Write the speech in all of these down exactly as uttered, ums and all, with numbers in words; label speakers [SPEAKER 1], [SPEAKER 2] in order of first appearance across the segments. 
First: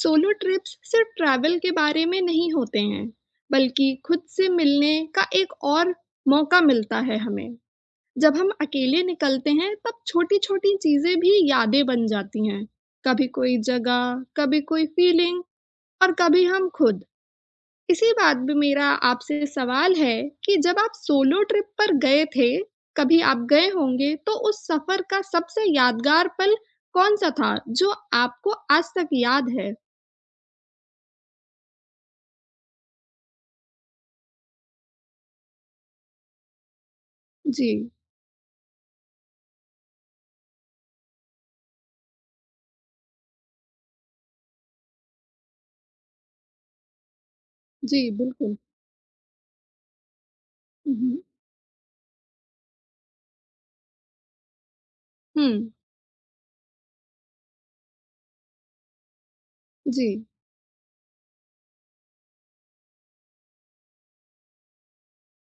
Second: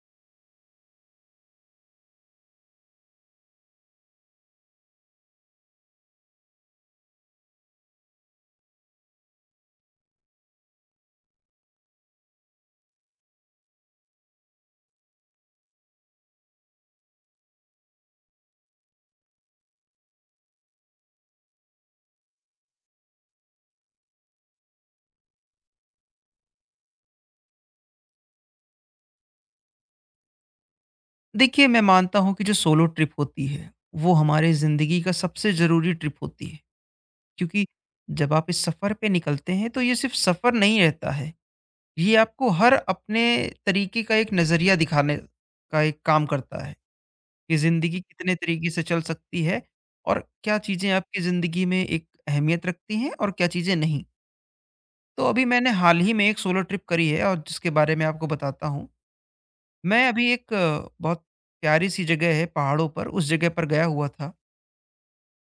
[SPEAKER 1] Solo trips सिर्फ travel के बारे में नहीं होते हैं, बल्कि खुद से मिलने का एक और मौका मिलता है हमें। जब हम अकेले निकलते हैं तब छोटी छोटी चीजें भी यादें बन जाती हैं। कभी कोई जगह, कभी कोई फीलिंग, और कभी हम खुद। इसी बात पे मेरा आपसे सवाल है कि जब आप सोलो ट्रिप पर गए थे, कभी आप गए होंगे तो उस सफर का सबसे यादगार पल कौन सा था जो आपको आज तक याद है?
[SPEAKER 2] देखिए, मैं मानता हूँ कि जो सोलो ट्रिप होती है वो हमारे ज़िंदगी का सबसे ज़रूरी ट्रिप होती है। क्योंकि
[SPEAKER 1] जी।
[SPEAKER 2] जब आप इस सफ़र पे निकलते हैं तो ये सिर्फ सफ़र नहीं रहता है, ये आपको हर अपने तरीके का एक नज़रिया दिखाने का एक काम करता है कि ज़िंदगी
[SPEAKER 1] जी,
[SPEAKER 2] कितने
[SPEAKER 1] बिल्कुल।
[SPEAKER 2] तरीके से चल सकती है। और क्या चीज़ें
[SPEAKER 1] हुँ, हुँ।
[SPEAKER 2] आपकी ज़िंदगी में एक अहमियत रखती हैं और क्या चीज़ें नहीं। तो अभी
[SPEAKER 1] हुँ।
[SPEAKER 2] मैंने हाल ही में एक सोलो ट्रिप करी है, और जिसके बारे में आपको बताता हूँ।
[SPEAKER 1] जी,
[SPEAKER 2] मैं अभी एक अ, बहुत प्यारी-सी जगह है पहाड़ों पर, उस जगह पर गया हुआ था।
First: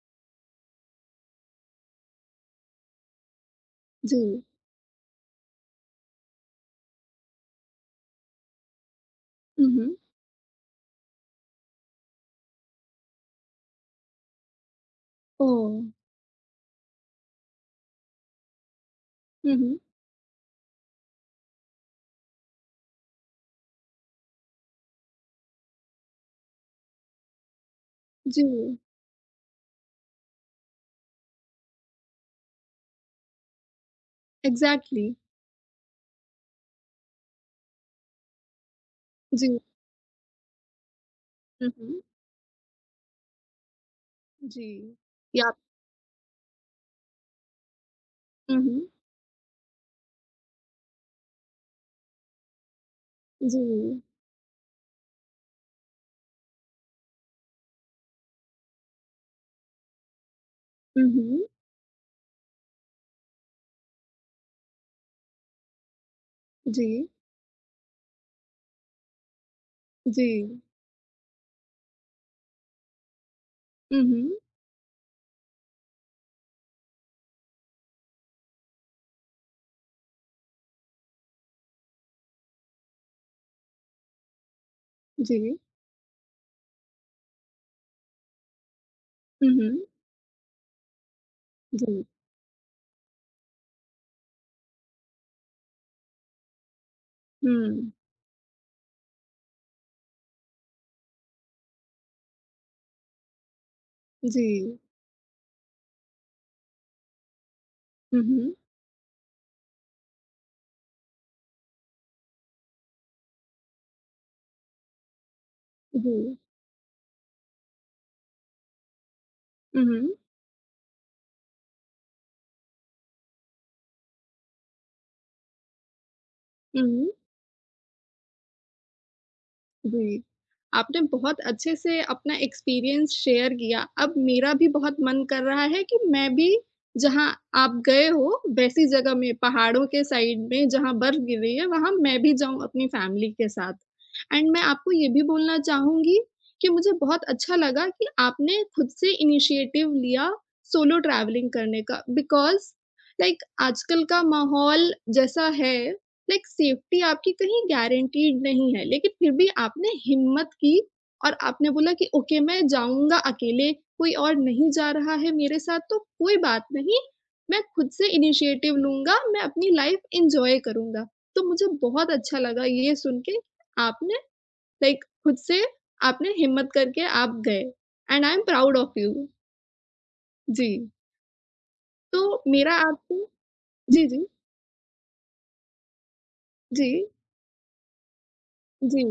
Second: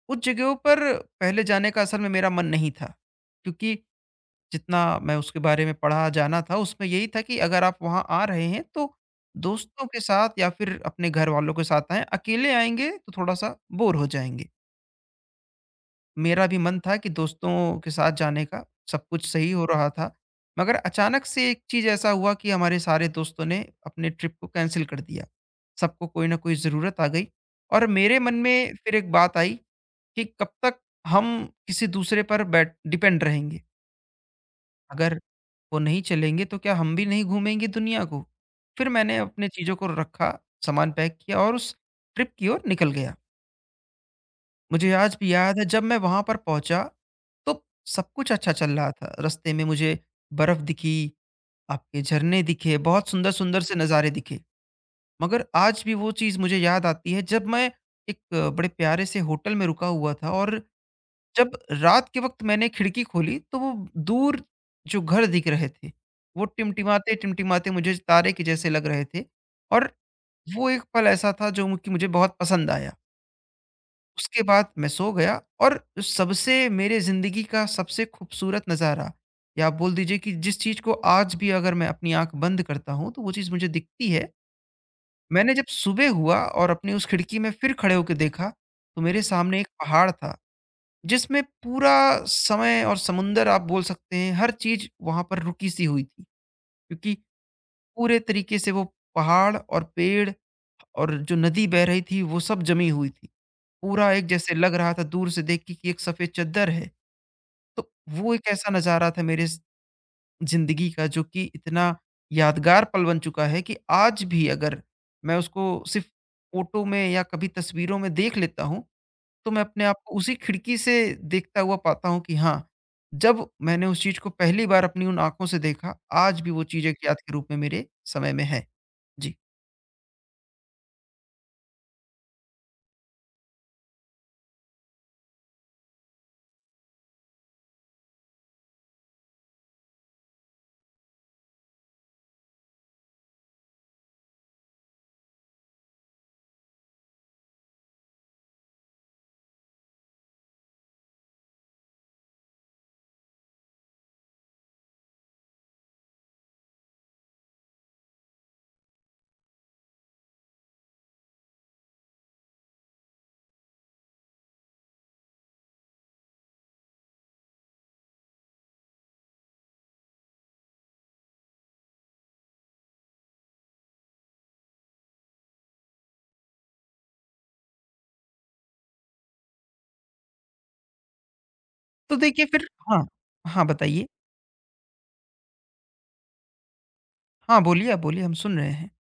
[SPEAKER 2] उस जगहों पर पहले जाने का असल में मेरा मन नहीं था, क्योंकि
[SPEAKER 1] जी।
[SPEAKER 2] जितना मैं उसके बारे में पढ़ा, जाना था, उसमें यही था कि अगर आप वहाँ आ रहे हैं, तो
[SPEAKER 1] हुँ,
[SPEAKER 2] दोस्तों
[SPEAKER 1] हुँ।
[SPEAKER 2] के साथ या फिर अपने घरवालों के साथ आएँ, अकेले आएँगे तो थोड़ा-सा बोर हो जाएँगे।
[SPEAKER 1] ओह!
[SPEAKER 2] मेरा भी मन था कि दोस्तों के साथ जाने का, सब कुछ सही
[SPEAKER 1] हुँ,
[SPEAKER 2] हो
[SPEAKER 1] हुँ।
[SPEAKER 2] रहा था। मगर अचानक से एक चीज़ ऐसा हुआ कि हमारे सारे दोस्तों ने अपने ट्रिप को कैंसल कर दिया। सबको कोई न कोई ज़रूरत आ गई और मेरे मन में
[SPEAKER 1] जी,
[SPEAKER 2] फिर एक बात आई कि कब तक हम किसी दूसरे पर बैठ डिपेंड रहेंगे।
[SPEAKER 1] एग्ज़ैक्टली।
[SPEAKER 2] अगर वो नहीं चलेंगे तो क्या हम भी नहीं घूमेंगे दुनिया को? फिर मैंने अपने
[SPEAKER 1] जी।
[SPEAKER 2] चीज़ों को रखा, सामान पैक किया और
[SPEAKER 1] हुँ,
[SPEAKER 2] उस
[SPEAKER 1] हुँ।
[SPEAKER 2] ट्रिप की ओर निकल गया।
[SPEAKER 1] जी।
[SPEAKER 2] मुझे आज भी
[SPEAKER 1] या,
[SPEAKER 2] याद है, जब मैं वहाँ पर पहुँचा तो सब कुछ अच्छा
[SPEAKER 1] हुँ,
[SPEAKER 2] चल
[SPEAKER 1] हुँ।
[SPEAKER 2] रहा था। रास्ते में मुझे बर्फ़ दिखी, आपके झरने दिखे, बहुत
[SPEAKER 1] जी।
[SPEAKER 2] सुंदर-सुंदर से नज़ारे दिखे। मगर आज भी वो चीज़ मुझे याद आती है, जब मैं एक अ, बड़े प्यारे से होटल में रुका हुआ था, और
[SPEAKER 1] हुँ, हुँ।
[SPEAKER 2] जब रात के वक़्त मैंने खिड़की खोली तो वो दूर जो घर दिख रहे थे, वो
[SPEAKER 1] जी,
[SPEAKER 2] टिमटिमाते-टिमटिमाते मुझे तारे के जैसे लग रहे थे। और
[SPEAKER 1] जी।
[SPEAKER 2] वो एक पल ऐसा था जो कि मुझे बहुत पसंद आया।
[SPEAKER 1] हुँ, हुँ।
[SPEAKER 2] उसके बाद मैं सो गया। और सबसे मेरे ज़िंदगी का सबसे खूबसूरत नज़ारा, या आप बोल दीजिए कि जिस चीज़ को आज भी अगर मैं अपनी आँख बंद करता हूँ, तो वो चीज़ मुझे दिखती है। मैंने
[SPEAKER 1] जी।
[SPEAKER 2] जब सुबह हुआ और अपनी उस खिड़की में फिर खड़े होके देखा, तो मेरे
[SPEAKER 1] हुँ,
[SPEAKER 2] सामने एक
[SPEAKER 1] हुँ।
[SPEAKER 2] पहाड़ था, जिसमें पूरा
[SPEAKER 1] जी।
[SPEAKER 2] समय और समुंदर, आप बोल सकते हैं, हर चीज़ वहाँ पर रुकी-सी हुई थी। क्योंकि
[SPEAKER 1] हुँ।
[SPEAKER 2] पूरे तरीके से वो पहाड़ और पेड़ और जो नदी बह रही थी, वो सब जमी हुई थी। पूरा एक
[SPEAKER 1] जी।
[SPEAKER 2] जैसे लग रहा था दूर से देख के कि एक सफ़ेद चद्दर है। तो
[SPEAKER 1] हुँ,
[SPEAKER 2] वो एक
[SPEAKER 1] हुँ।
[SPEAKER 2] ऐसा नज़ारा था मेरे ज़ ज़िंदगी का, जो कि इतना यादगार पल बन चुका है कि आज भी अगर मैं उसको सिर्फ़
[SPEAKER 1] जी।
[SPEAKER 2] फ़ोटो में या कभी तस्वीरों में देख लेता हूँ, तो मैं
[SPEAKER 1] हुँ,
[SPEAKER 2] अपने आप को
[SPEAKER 1] हुँ।
[SPEAKER 2] उसी खिड़की से देखता हुआ पाता हूँ कि हाँ, जब मैंने उस चीज़ को पहली बार अपनी उन आँखों से देखा, आज भी वो चीज़ एक
[SPEAKER 1] हुँ।
[SPEAKER 2] याद के रूप में मेरे समय में है। जी।
[SPEAKER 1] जी। आपने बहुत अच्छे से अपना एक्सपीरियंस शेयर किया। अब मेरा भी बहुत मन कर रहा है कि मैं भी जहाँ आप गए हो, वैसी जगह में, पहाड़ों के साइड में जहाँ बर्फ़ गिर रही है, वहाँ मैं भी जाऊँ अपनी फ़ैमिली के साथ। एंड मैं आपको ये भी बोलना चाहूँगी कि मुझे बहुत अच्छा लगा कि आपने खुद से इनिशिएटिव लिया सोलो ट्रैवलिंग करने का। बिकॉज़ लाइक आजकल का माहौल जैसा है, लाइक सेफ्टी आपकी कहीं गारंटीड नहीं है, लेकिन फिर भी आपने हिम्मत की और आपने बोला कि ओके मैं जाऊँगा अकेले, कोई और नहीं जा रहा है मेरे साथ तो कोई बात नहीं, मैं खुद से इनिशिएटिव लूँगा, मैं अपनी लाइफ़ एन्जॉय करूँगा। तो मुझे बहुत अच्छा लगा ये सुन के आपने लाइक खुद से, आपने हिम्मत करके आप गए, and I am proud of you. जी,
[SPEAKER 2] तो
[SPEAKER 1] तो
[SPEAKER 2] देखिए फिर,
[SPEAKER 1] मेरा
[SPEAKER 2] हाँ।
[SPEAKER 1] आपको।
[SPEAKER 2] हाँ, बताइए।
[SPEAKER 1] जी, जी। जी।
[SPEAKER 2] हाँ, बोलिए, आप बोलिए, हम सुन रहे हैं।
[SPEAKER 1] जी।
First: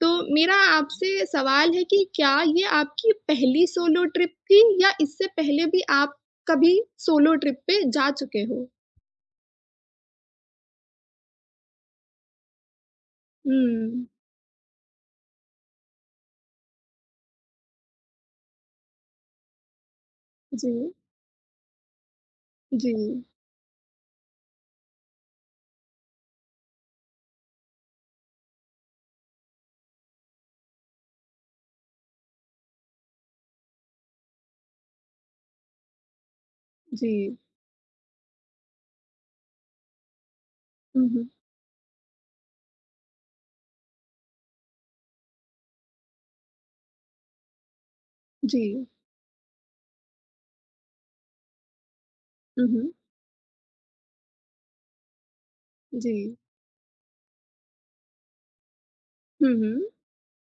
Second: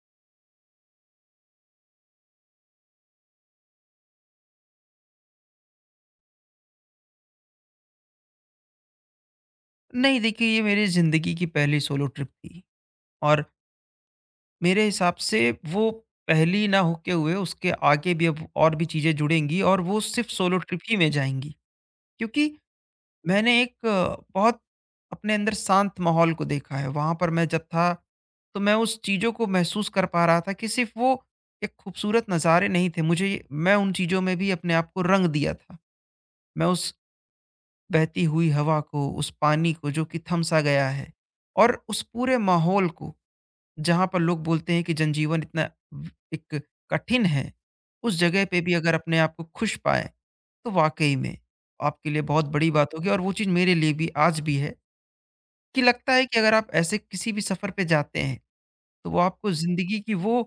[SPEAKER 1] तो मेरा आपसे सवाल है कि क्या ये आपकी पहली सोलो ट्रिप थी, या इससे पहले भी आप कभी सोलो ट्रिप पे जा चुके हो?
[SPEAKER 2] नहीं, देखिए, ये मेरी ज़िंदगी की पहली सोलो ट्रिप थी। और
[SPEAKER 1] हुँ।
[SPEAKER 2] मेरे हिसाब से वो पहली ना होके हुए उसके आगे भी अब और भी चीज़ें जुड़ेंगी, और वो सिर्फ सोलो
[SPEAKER 1] जी,
[SPEAKER 2] ट्रिप ही में जाएँगी। क्योंकि
[SPEAKER 1] जी,
[SPEAKER 2] मैंने एक अ, बहुत अपने अंदर शांत माहौल को देखा है। वहाँ पर मैं जब था, तो मैं उस चीज़ों को महसूस कर पा रहा था कि सिर्फ वो एक खूबसूरत नज़ारे नहीं थे, मुझे मैं उन चीज़ों में भी अपने आप को रंग दिया था। मैं उस
[SPEAKER 1] जी।
[SPEAKER 2] बहती हुई हवा को, उस पानी को जो कि थम सा गया
[SPEAKER 1] हुँ,
[SPEAKER 2] है,
[SPEAKER 1] हुँ।
[SPEAKER 2] और उस पूरे माहौल को जहाँ पर लोग बोलते हैं कि जनजीवन इतना व- एक कठिन है, उस जगह पे
[SPEAKER 1] जी।
[SPEAKER 2] भी अगर अपने आप को खुश पाए तो वाकई में आपके लिए बहुत
[SPEAKER 1] हुँ,
[SPEAKER 2] बड़ी
[SPEAKER 1] हुँ।
[SPEAKER 2] बात होगी। और वो चीज़ मेरे लिए भी आज भी है कि लगता
[SPEAKER 1] जी।
[SPEAKER 2] है कि अगर आप ऐसे किसी भी सफ़र पे जाते हैं, तो वो आपको
[SPEAKER 1] हुँ, हुँ।
[SPEAKER 2] ज़िंदगी की वो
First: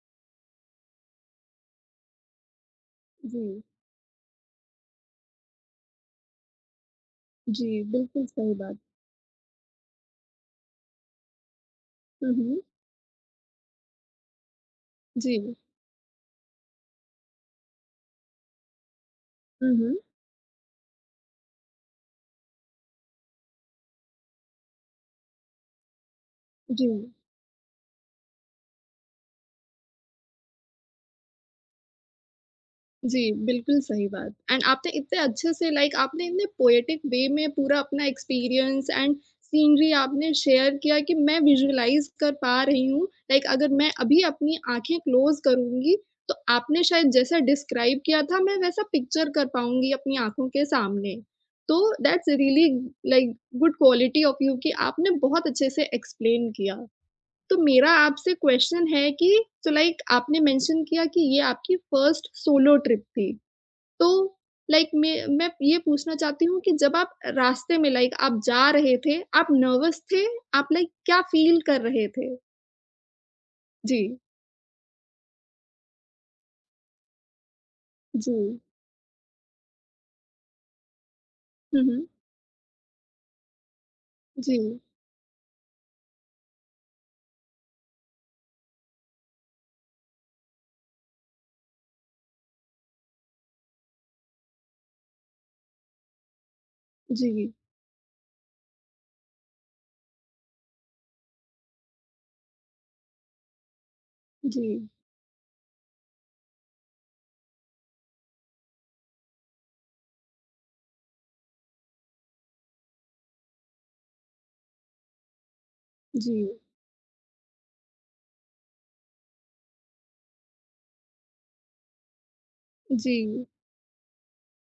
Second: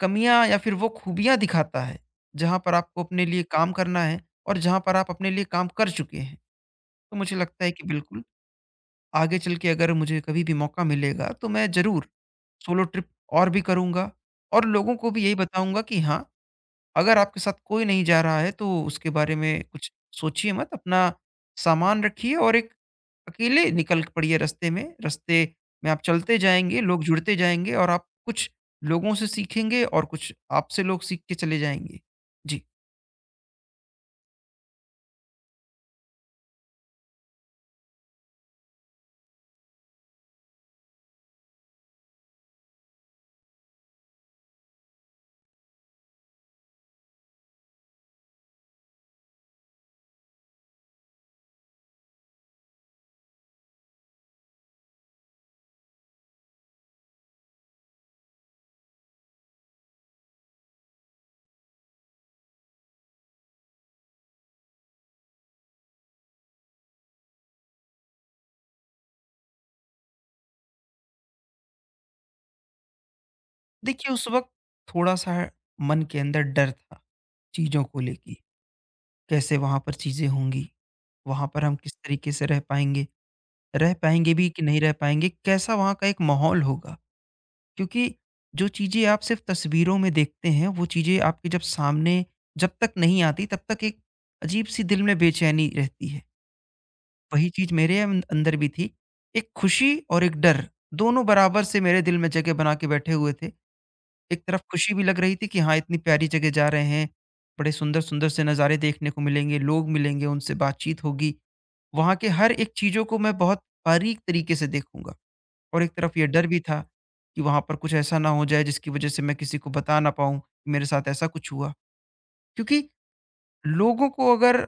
[SPEAKER 2] कमियां या फिर वो खूबियां दिखाता है जहाँ पर आपको अपने लिए
[SPEAKER 1] जी।
[SPEAKER 2] काम करना है, और जहाँ पर आप अपने लिए काम कर चुके हैं। तो मुझे लगता
[SPEAKER 1] जी,
[SPEAKER 2] है कि बिल्कुल,
[SPEAKER 1] बिल्कुल सही बात।
[SPEAKER 2] आगे चल के अगर मुझे कभी भी मौका मिलेगा तो मैं ज़रूर
[SPEAKER 1] हुँ, हुँ।
[SPEAKER 2] सोलो ट्रिप और भी करूँगा। और लोगों को भी यही
[SPEAKER 1] जी।
[SPEAKER 2] बताऊँगा कि हाँ, अगर आपके साथ कोई नहीं जा रहा है तो उसके बारे में
[SPEAKER 1] हुँ,
[SPEAKER 2] कुछ
[SPEAKER 1] हुँ।
[SPEAKER 2] सोचिए मत, अपना सामान रखिए और एक अकेले निकल पड़िए रास्ते में। रास्ते में आप चलते जाएँगे,
[SPEAKER 1] जी।
[SPEAKER 2] लोग जुड़ते जाएँगे, और आप कुछ लोगों से सीखेंगे और कुछ आपसे लोग सीख के चले जाएँगे। जी।
[SPEAKER 1] जी, बिल्कुल सही बात। एंड आपने इतने अच्छे से, लाइक आपने इतने पोएटिक वे में पूरा अपना एक्सपीरियंस एंड सीनरी आपने शेयर किया कि मैं विजुअलाइज़ कर पा रही हूँ। लाइक अगर मैं अभी अपनी आँखें क्लोज़ करूँगी, तो आपने शायद जैसा डिस्क्राइब किया था, मैं वैसा पिक्चर कर पाऊँगी अपनी आँखों के सामने। तो that's really like good quality of you कि आपने बहुत अच्छे से एक्सप्लेन किया। तो मेरा आपसे क्वेश्चन है कि, सो लाइक आपने मेंशन किया कि ये आपकी फर्स्ट सोलो ट्रिप थी। तो लाइक मैं मैं ये पूछना चाहती हूँ कि जब आप रास्ते में, लाइक आप जा रहे थे, आप नर्वस थे? आप लाइक क्या फ़ील कर रहे थे?
[SPEAKER 2] देखिए,
[SPEAKER 1] जी,
[SPEAKER 2] उस वक़्त थोड़ा-सा मन के अंदर डर था चीज़ों को लेके।
[SPEAKER 1] जी।
[SPEAKER 2] कैसे वहाँ पर चीज़ें होंगी? वहाँ पर हम
[SPEAKER 1] हुँ,
[SPEAKER 2] किस
[SPEAKER 1] हुँ।
[SPEAKER 2] तरीके से रह पाएँगे? रह पाएँगे भी कि
[SPEAKER 1] जी,
[SPEAKER 2] नहीं रह पाएँगे? कैसा वहाँ का एक माहौल होगा? क्योंकि जो चीज़ें आप सिर्फ़ तस्वीरों में देखते हैं, वो चीज़ें आपके जब सामने जब तक नहीं आती, तब तक एक अजीब-सी दिल में बेचैनी रहती है। वही
[SPEAKER 1] जी,
[SPEAKER 2] चीज़ मेरे अं अंदर भी थी। एक खुशी और एक डर, दोनों बराबर से मेरे दिल में जगह बना के बैठे हुए थे। एक तरफ
[SPEAKER 1] जी,
[SPEAKER 2] खुशी भी लग रही थी कि हाँ, इतनी प्यारी जगह जा रहे हैं, बड़े सुंदर-सुंदर से नज़ारे देखने को मिलेंगे, लोग मिलेंगे, उनसे बातचीत होगी। वहाँ के हर एक चीज़ों को मैं बहुत बारीक तरीके से देखूँगा। और एक तरफ ये
[SPEAKER 1] जी,
[SPEAKER 2] डर भी था कि वहाँ पर कुछ ऐसा ना हो जाए जिसकी वज़ह से मैं किसी को बता ना पाऊँ कि मेरे साथ ऐसा कुछ हुआ। क्योंकि
[SPEAKER 1] जी।
[SPEAKER 2] लोगों को अगर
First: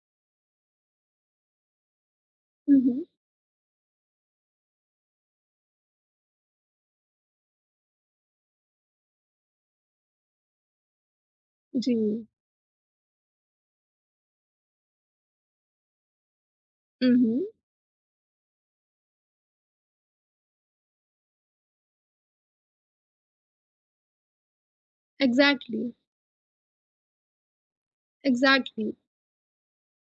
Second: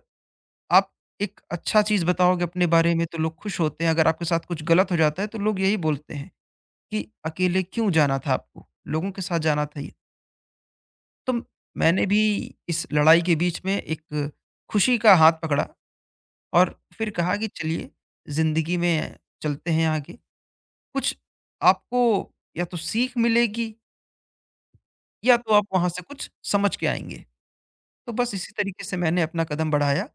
[SPEAKER 2] आप एक अच्छा चीज़ बताओगे अपने
[SPEAKER 1] हुँ,
[SPEAKER 2] बारे
[SPEAKER 1] हुँ।
[SPEAKER 2] में तो लोग खुश होते हैं, अगर आपके साथ कुछ गलत हो जाता है तो लोग यही बोलते हैं कि अकेले क्यों जाना था आपको? लोगों के साथ जाना था ये। तो
[SPEAKER 1] जी।
[SPEAKER 2] मैंने भी इस लड़ाई के बीच में एक खुशी का हाथ पकड़ा, और फिर
[SPEAKER 1] हुँ,
[SPEAKER 2] कहा
[SPEAKER 1] हुँ।
[SPEAKER 2] कि चलिए, ज़िंदगी में चलते हैं आगे। कुछ आपको या तो सीख मिलेगी, या तो आप वहाँ
[SPEAKER 1] एग्ज़ैक्टली,
[SPEAKER 2] से कुछ समझ के आएँगे। तो बस इसी तरीके
[SPEAKER 1] एग्ज़ैक्टली।
[SPEAKER 2] से मैंने अपना कदम बढ़ाया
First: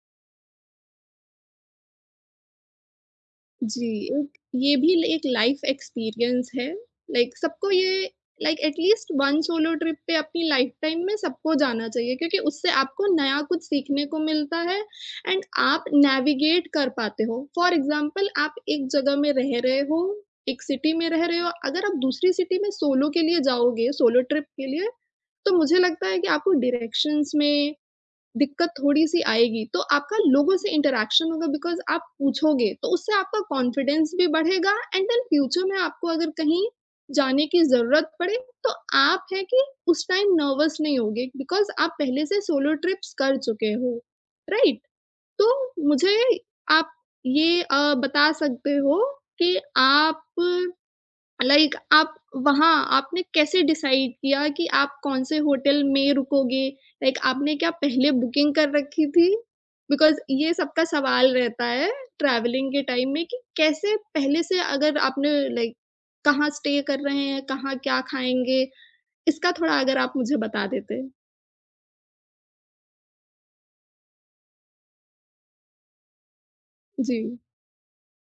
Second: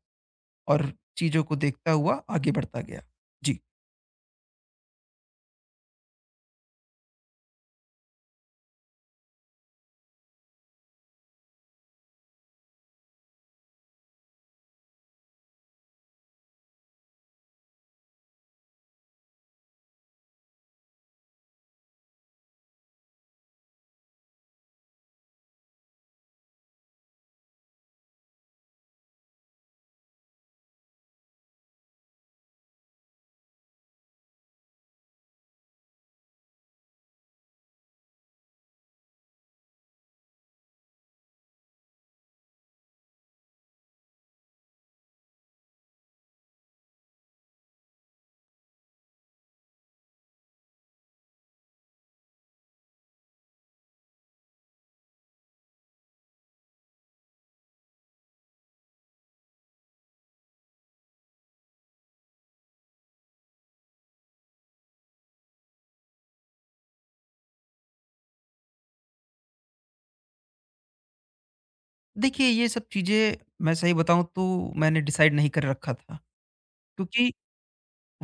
[SPEAKER 2] और चीज़ों को देखता हुआ आगे बढ़ता गया। जी।
[SPEAKER 1] जी, एक ये भी ल एक लाइफ़ एक्सपीरियंस है। लाइक सबको ये, like at least one solo trip पे अपनी लाइफ़टाइम में सबको जाना चाहिए, क्योंकि उससे आपको नया कुछ सीखने को मिलता है एंड आप नेविगेट कर पाते हो। फ़ॉर एग्ज़ाम्पल, आप एक जगह में रह रहे हो, एक सिटी में रह रहे हो, अगर आप दूसरी सिटी में सोलो के लिए जाओगे, सोलो ट्रिप के लिए, तो मुझे लगता है कि आपको डायरेक्शंस में दिक्कत थोड़ी-सी आएगी, तो आपका लोगों से इंटरैक्शन होगा, बिकॉज़ आप पूछोगे, तो उससे आपका कॉन्फिडेंस भी बढ़ेगा, एंड देन फ्यूचर में आपको अगर कहीं जाने की ज़रूरत पड़े, तो आप है कि उस टाइम नर्वस नहीं होगे, बिकॉज़ आप पहले से सोलो ट्रिप्स कर चुके हो, राइट? तो मुझे आप ये अ, बता सकते हो कि आप, लाइक आप, वहाँ आपने कैसे डिसाइड किया कि आप कौन-से होटल में रुकोगे? लाइक आपने क्या पहले बुकिंग कर रखी थी? बिकॉज़ ये सबका सवाल रहता है ट्रैवलिंग के टाइम में कि कैसे पहले से, अगर आपने लाइक कहाँ स्टे कर रहे हैं, कहाँ क्या खाएँगे? इसका थोड़ा अगर आप मुझे बता देते।
[SPEAKER 2] देखिए, ये सब चीज़ें, मैं सही बताऊँ तो मैंने डिसाइड नहीं कर रखा था। क्योंकि
[SPEAKER 1] जी।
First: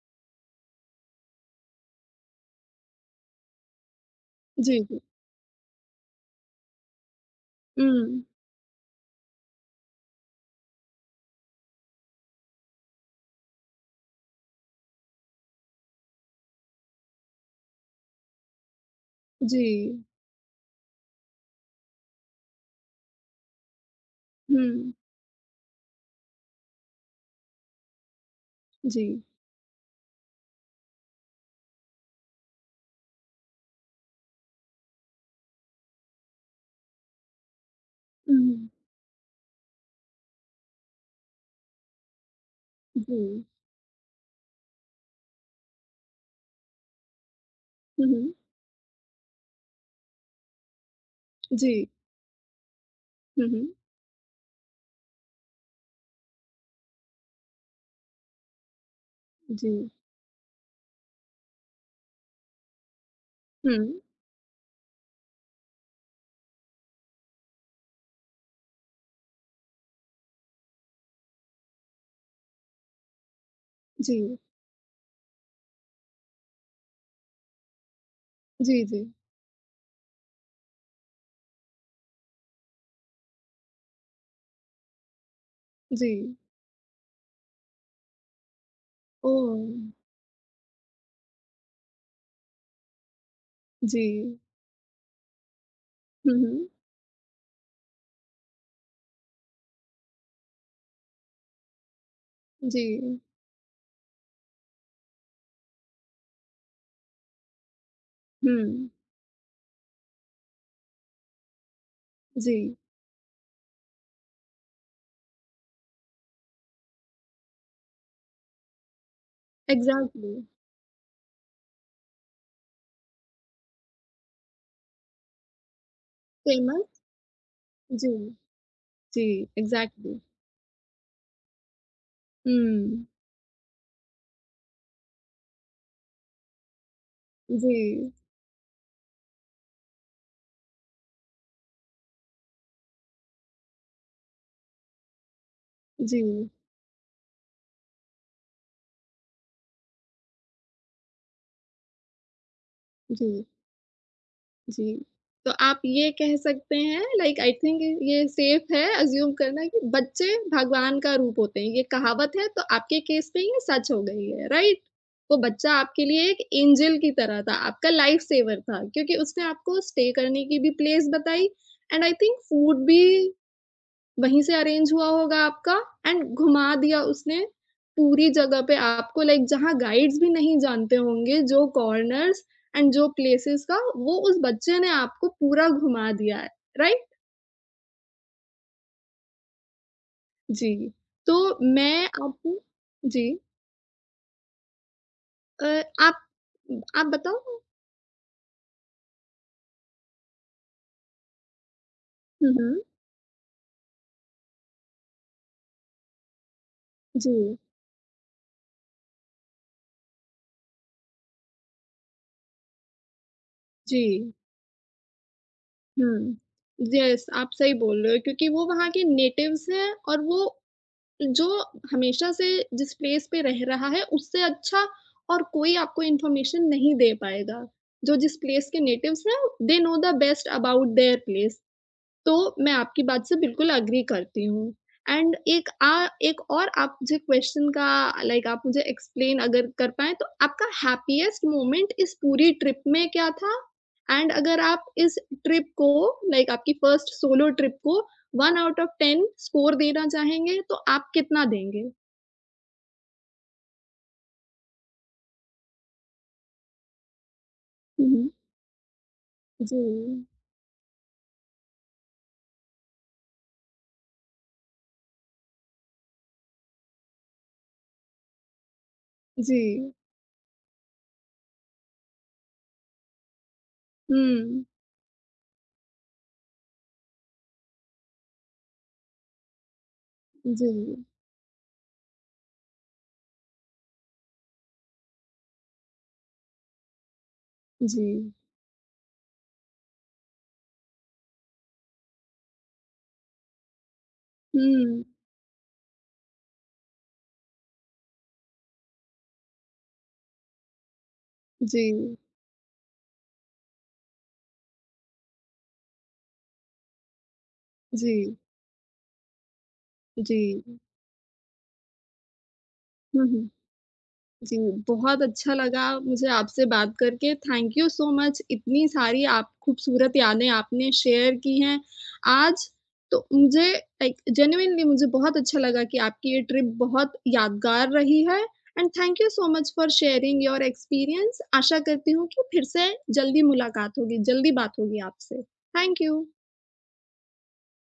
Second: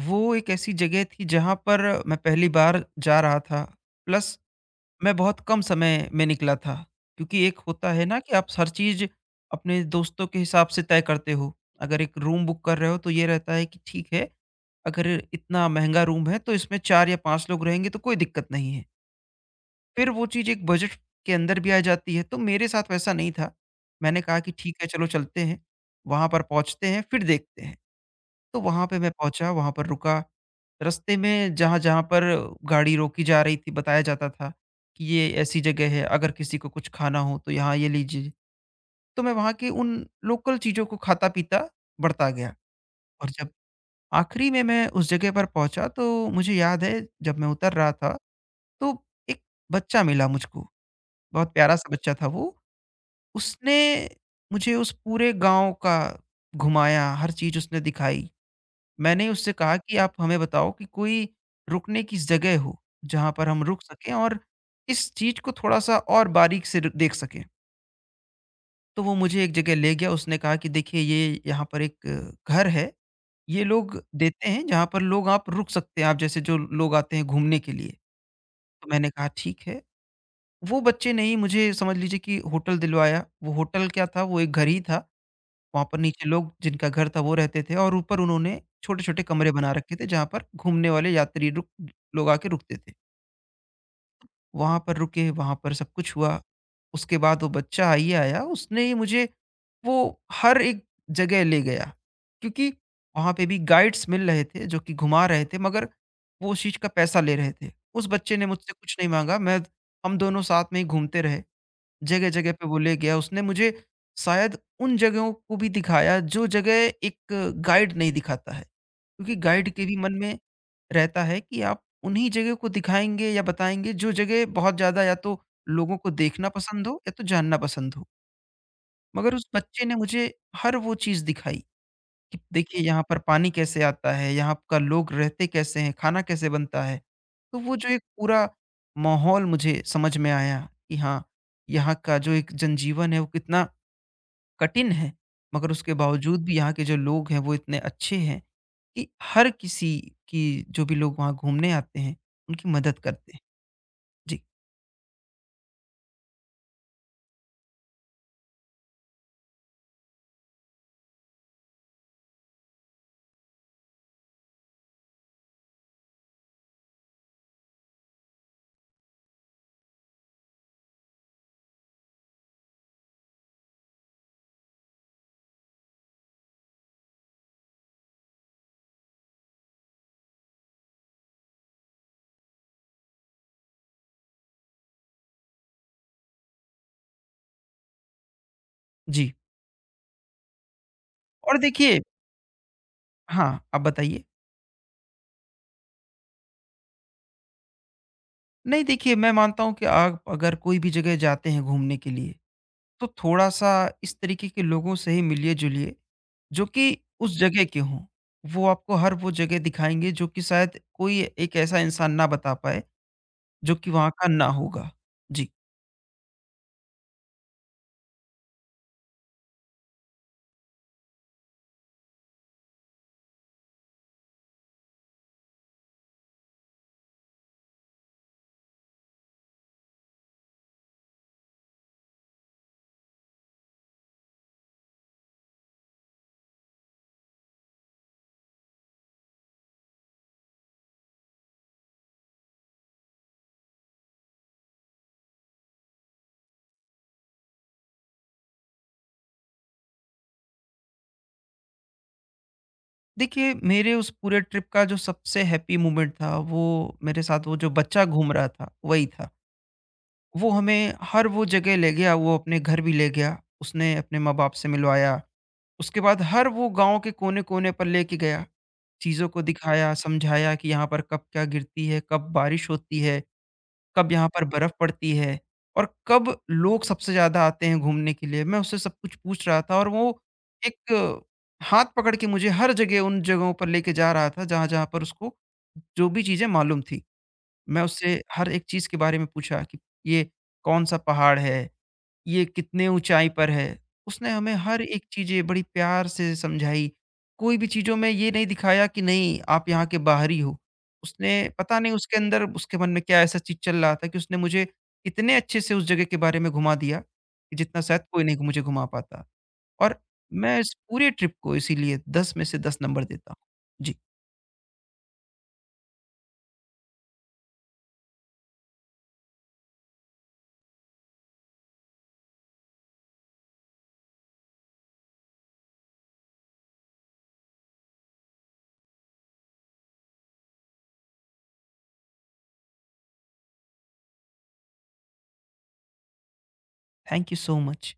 [SPEAKER 2] वो एक ऐसी जगह थी जहाँ पर मैं पहली बार जा रहा था, प्लस
[SPEAKER 1] जी, जी।
[SPEAKER 2] मैं बहुत कम समय में निकला था। क्योंकि एक होता है ना
[SPEAKER 1] हुँ।
[SPEAKER 2] कि आप हर चीज़ अपने दोस्तों के हिसाब से तय करते हो। अगर एक रूम बुक कर रहे हो तो ये रहता है कि ठीक है, अगर इतना महँगा रूम है तो इसमें चार या पाँच लोग रहेंगे तो कोई दिक्कत नहीं है।
[SPEAKER 1] जी।
[SPEAKER 2] फिर वो चीज़ एक बजट के अंदर भी आ जाती है, तो मेरे साथ वैसा नहीं था। मैंने कहा कि ठीक है,
[SPEAKER 1] हुँ।
[SPEAKER 2] चलो चलते हैं, वहाँ पर पहुँचते हैं, फिर देखते हैं। तो वहाँ पे
[SPEAKER 1] जी।
[SPEAKER 2] मैं पहुँचा, वहाँ पर रुका। रास्ते में जहाँ-जहाँ पर गाड़ी रोकी जा रही थी बताया जाता था कि ये ऐसी जगह है, अगर किसी को कुछ खाना हो तो यहाँ ये लीजिए।
[SPEAKER 1] हुँ,
[SPEAKER 2] तो मैं वहाँ के उन लोकल चीज़ों को खाता-पीता बढ़ता गया। और
[SPEAKER 1] जी।
[SPEAKER 2] जब आखिरी में मैं उस जगह पर पहुँचा, तो मुझे याद है, जब मैं उतर रहा
[SPEAKER 1] हुँ,
[SPEAKER 2] था
[SPEAKER 1] हुँ।
[SPEAKER 2] तो एक बच्चा मिला मुझको, बहुत
[SPEAKER 1] जी।
[SPEAKER 2] प्यारा-सा बच्चा था वो।
[SPEAKER 1] हुँ, हुँ।
[SPEAKER 2] उसने मुझे उस पूरे गाँव का घुमाया, हर चीज़ उसने दिखाई। मैंने उससे
[SPEAKER 1] जी।
[SPEAKER 2] कहा कि आप हमें बताओ कि कोई रुकने की जगह हो, जहाँ पर हम
[SPEAKER 1] हुँ।
[SPEAKER 2] रुक सकें और इस चीज़ को थोड़ा-सा और बारीक से र देख सकें। तो वो मुझे एक जगह ले गया, उसने कहा कि देखिए, ये यहाँ पर एक घर है। ये लोग
[SPEAKER 1] जी।
[SPEAKER 2] देते हैं जहाँ पर लोग आप रुक सकते हैं, आप जैसे जो लोग आते हैं घूमने के लिए।
[SPEAKER 1] जी,
[SPEAKER 2] तो
[SPEAKER 1] जी।
[SPEAKER 2] मैंने कहा ठीक है, वो बच्चे ने ही मुझे समझ लीजिए कि होटल दिलवाया, वो होटल क्या था, वो एक घर ही था। वहाँ पर
[SPEAKER 1] जी।
[SPEAKER 2] नीचे लोग जिनका घर था वो रहते थे, और ऊपर उन्होंने छोटे-छोटे कमरे
[SPEAKER 1] ओह!
[SPEAKER 2] बना रखे थे जहाँ पर घूमने वाले यात्री रुक लोग आके रुकते थे।
[SPEAKER 1] जी।
[SPEAKER 2] वहाँ पर रुके, वहाँ पर सब कुछ
[SPEAKER 1] हुँ,
[SPEAKER 2] हुआ।
[SPEAKER 1] हुँ।
[SPEAKER 2] उसके बाद वो बच्चा आइए आया, उसने ही मुझे वो हर एक जगह ले गया। क्योंकि
[SPEAKER 1] जी।
[SPEAKER 2] वहाँ पे भी गाइड्स मिल रहे थे जो कि घुमा रहे थे, मगर वो उस चीज़ का पैसा ले रहे थे। उस बच्चे ने मुझसे
[SPEAKER 1] हुँ।
[SPEAKER 2] कुछ नहीं माँगा, मैं हम दोनों साथ में ही घूमते रहे। जगह-जगह पे
[SPEAKER 1] जी।
[SPEAKER 2] वो ले गया, उसने मुझे शायद उन जगहों को भी दिखाया जो जगह एक गाइड नहीं दिखाता है। क्योंकि गाइड के भी मन
[SPEAKER 1] एग्ज़ैक्टली।
[SPEAKER 2] में रहता है कि आप उन्हीं जगह को दिखाएँगे या बताएँगे जो जगह बहुत ज़्यादा या तो लोगों को देखना पसंद हो
[SPEAKER 1] फेमस।
[SPEAKER 2] या तो जानना पसंद हो।
[SPEAKER 1] जी, जी,
[SPEAKER 2] मगर उस बच्चे ने
[SPEAKER 1] एग्ज़ैक्टली।
[SPEAKER 2] मुझे हर वो चीज़ दिखाई कि देखिए, यहाँ
[SPEAKER 1] हुँ।
[SPEAKER 2] पर पानी कैसे आता है, यहाँ का लोग रहते कैसे हैं, खाना कैसे बनता है। तो वो जो एक
[SPEAKER 1] जी,
[SPEAKER 2] पूरा माहौल मुझे समझ में आया कि हाँ, यहाँ का जो एक जनजीवन है वो कितना कठिन है, मगर उसके बावजूद
[SPEAKER 1] जी,
[SPEAKER 2] भी यहाँ के जो लोग हैं वो इतने अच्छे हैं। कि हर किसी की, जो भी लोग वहाँ घूमने आते हैं, उनकी मदद करते हैं।
[SPEAKER 1] जी।
[SPEAKER 2] जी,
[SPEAKER 1] जी, तो आप ये कह सकते हैं, लाइक आई थिंक ये सेफ है अज़्यूम करना कि बच्चे भगवान का रूप होते हैं, ये कहावत है तो आपके केस में ये सच हो गई है, राइट? वो बच्चा आपके लिए एक एंजेल की तरह था, आपका लाइफ़ सेवर था, क्योंकि उसने आपको स्टे करने की भी प्लेस बताई, एंड आई थिंक फूड भी वहीं से अरेंज हुआ होगा आपका, एंड घुमा दिया उसने पूरी जगह पे आपको, लाइक जहाँ गाइड्स भी नहीं जानते होंगे, जो कॉर्नर्स एंड जो प्लेसेस का, वो उस बच्चे ने आपको पूरा घुमा दिया है, राइट?
[SPEAKER 2] जी।
[SPEAKER 1] जी, तो
[SPEAKER 2] और देखिए,
[SPEAKER 1] मैं आपको। जी।
[SPEAKER 2] हाँ, आप बताइए?
[SPEAKER 1] अ, आप आप बताओ?
[SPEAKER 2] नहीं, देखिए, मैं मानता हूँ कि आप अगर कोई भी जगह जाते हैं घूमने के लिए,
[SPEAKER 1] हुँ, हुँ।
[SPEAKER 2] तो थोड़ा-सा इस तरीके के लोगों से ही मिलिए-जुलिए, जो कि उस
[SPEAKER 1] जी,
[SPEAKER 2] जगह के हों। वो आपको हर वो जगह दिखाएँगे जो कि शायद कोई एक ऐसा इंसान ना बता पाए, जो कि वहाँ का
[SPEAKER 1] जी,
[SPEAKER 2] ना होगा। जी।
[SPEAKER 1] हुँ। येस, आप सही बोल रहे हो, क्योंकि वो वहाँ के नेटिव्स हैं और वो जो हमेशा से जिस प्लेस पे रह रहा है, उससे अच्छा और कोई आपको इन्फॉर्मेशन नहीं दे पाएगा। जो जिस प्लेस के नेटिव्स हैं, they know the best about their place. तो मैं आपकी बात से बिल्कुल एग्री करती हूँ। एंड एक आ, एक और आप मुझे क्वेश्चन का, लाइक आप मुझे एक्सप्लेन अगर कर पाएँ तो आपका हैप्पीएस्ट मोमेंट इस पूरी ट्रिप में क्या था? एंड अगर आप इस ट्रिप को, लाइक आपकी फर्स्ट सोलो ट्रिप को one out of ten score देना चाहेंगे, तो आप कितना देंगे?
[SPEAKER 2] देखिए, मेरे उस पूरे ट्रिप का जो सबसे हैप्पी मोमेंट था, वो मेरे साथ वो जो बच्चा
[SPEAKER 1] हुँ, हुँ।
[SPEAKER 2] घूम रहा था, वही था।
[SPEAKER 1] जी,
[SPEAKER 2] वो हमें हर वो जगह ले गया, वो अपने घर भी ले गया, उसने अपने माँ-बाप से मिलवाया। उसके बाद हर वो गाँव के कोने-कोने पर लेके गया, चीज़ों को
[SPEAKER 1] जी।
[SPEAKER 2] दिखाया, समझाया कि यहाँ पर कब क्या गिरती है, कब बारिश होती है। कब यहाँ पर
[SPEAKER 1] हुँ,
[SPEAKER 2] बर्फ पड़ती है, और कब लोग सबसे ज़्यादा आते हैं घूमने के लिए। मैं उससे सब कुछ पूछ रहा था, और वो
[SPEAKER 1] जी,
[SPEAKER 2] एक हाथ पकड़ के मुझे हर जगह, उन जगहों पर लेके जा रहा था, जहाँ-जहाँ पर उसको जो भी चीज़ें मालूम थी। मैं
[SPEAKER 1] जी।
[SPEAKER 2] उससे हर एक चीज़ के बारे में पूछा कि ये कौन-सा पहाड़ है? ये कितने ऊंचाई पर है। उसने हमें हर एक
[SPEAKER 1] हुँ,
[SPEAKER 2] चीज़ें बड़ी प्यार से समझाई। कोई भी चीज़ों में ये नहीं दिखाया कि नहीं, आप यहाँ के बाहरी हो। उसने पता नहीं
[SPEAKER 1] जी,
[SPEAKER 2] उसके अंदर, उसके मन में क्या ऐसा चीज़ चल रहा था कि उसने मुझे इतने अच्छे से उस जगह के बारे में घुमा दिया कि जितना शायद कोई नहीं
[SPEAKER 1] जी,
[SPEAKER 2] मुझे घुमा पाता। और
[SPEAKER 1] जी,
[SPEAKER 2] मैं इस
[SPEAKER 1] जी।
[SPEAKER 2] पूरे ट्रिप को इसीलिए दस में से दस नंबर
[SPEAKER 1] हुँ,
[SPEAKER 2] देता हूँ।
[SPEAKER 1] हुँ।
[SPEAKER 2] जी,
[SPEAKER 1] जी, बहुत अच्छा लगा मुझे आपसे बात करके। थैंक यू सो मच, इतनी सारी आप खूबसूरत यादें आपने शेयर की हैं आज। तो मुझे, लाइक जेनुइनली मुझे बहुत अच्छा लगा कि आपकी ये ट्रिप बहुत यादगार रही है, and thank you so much for sharing your experience. आशा करती हूँ कि फिर से जल्दी मुलाकात होगी, जल्दी बात होगी आपसे। Thank you.
[SPEAKER 2] Thank you so much.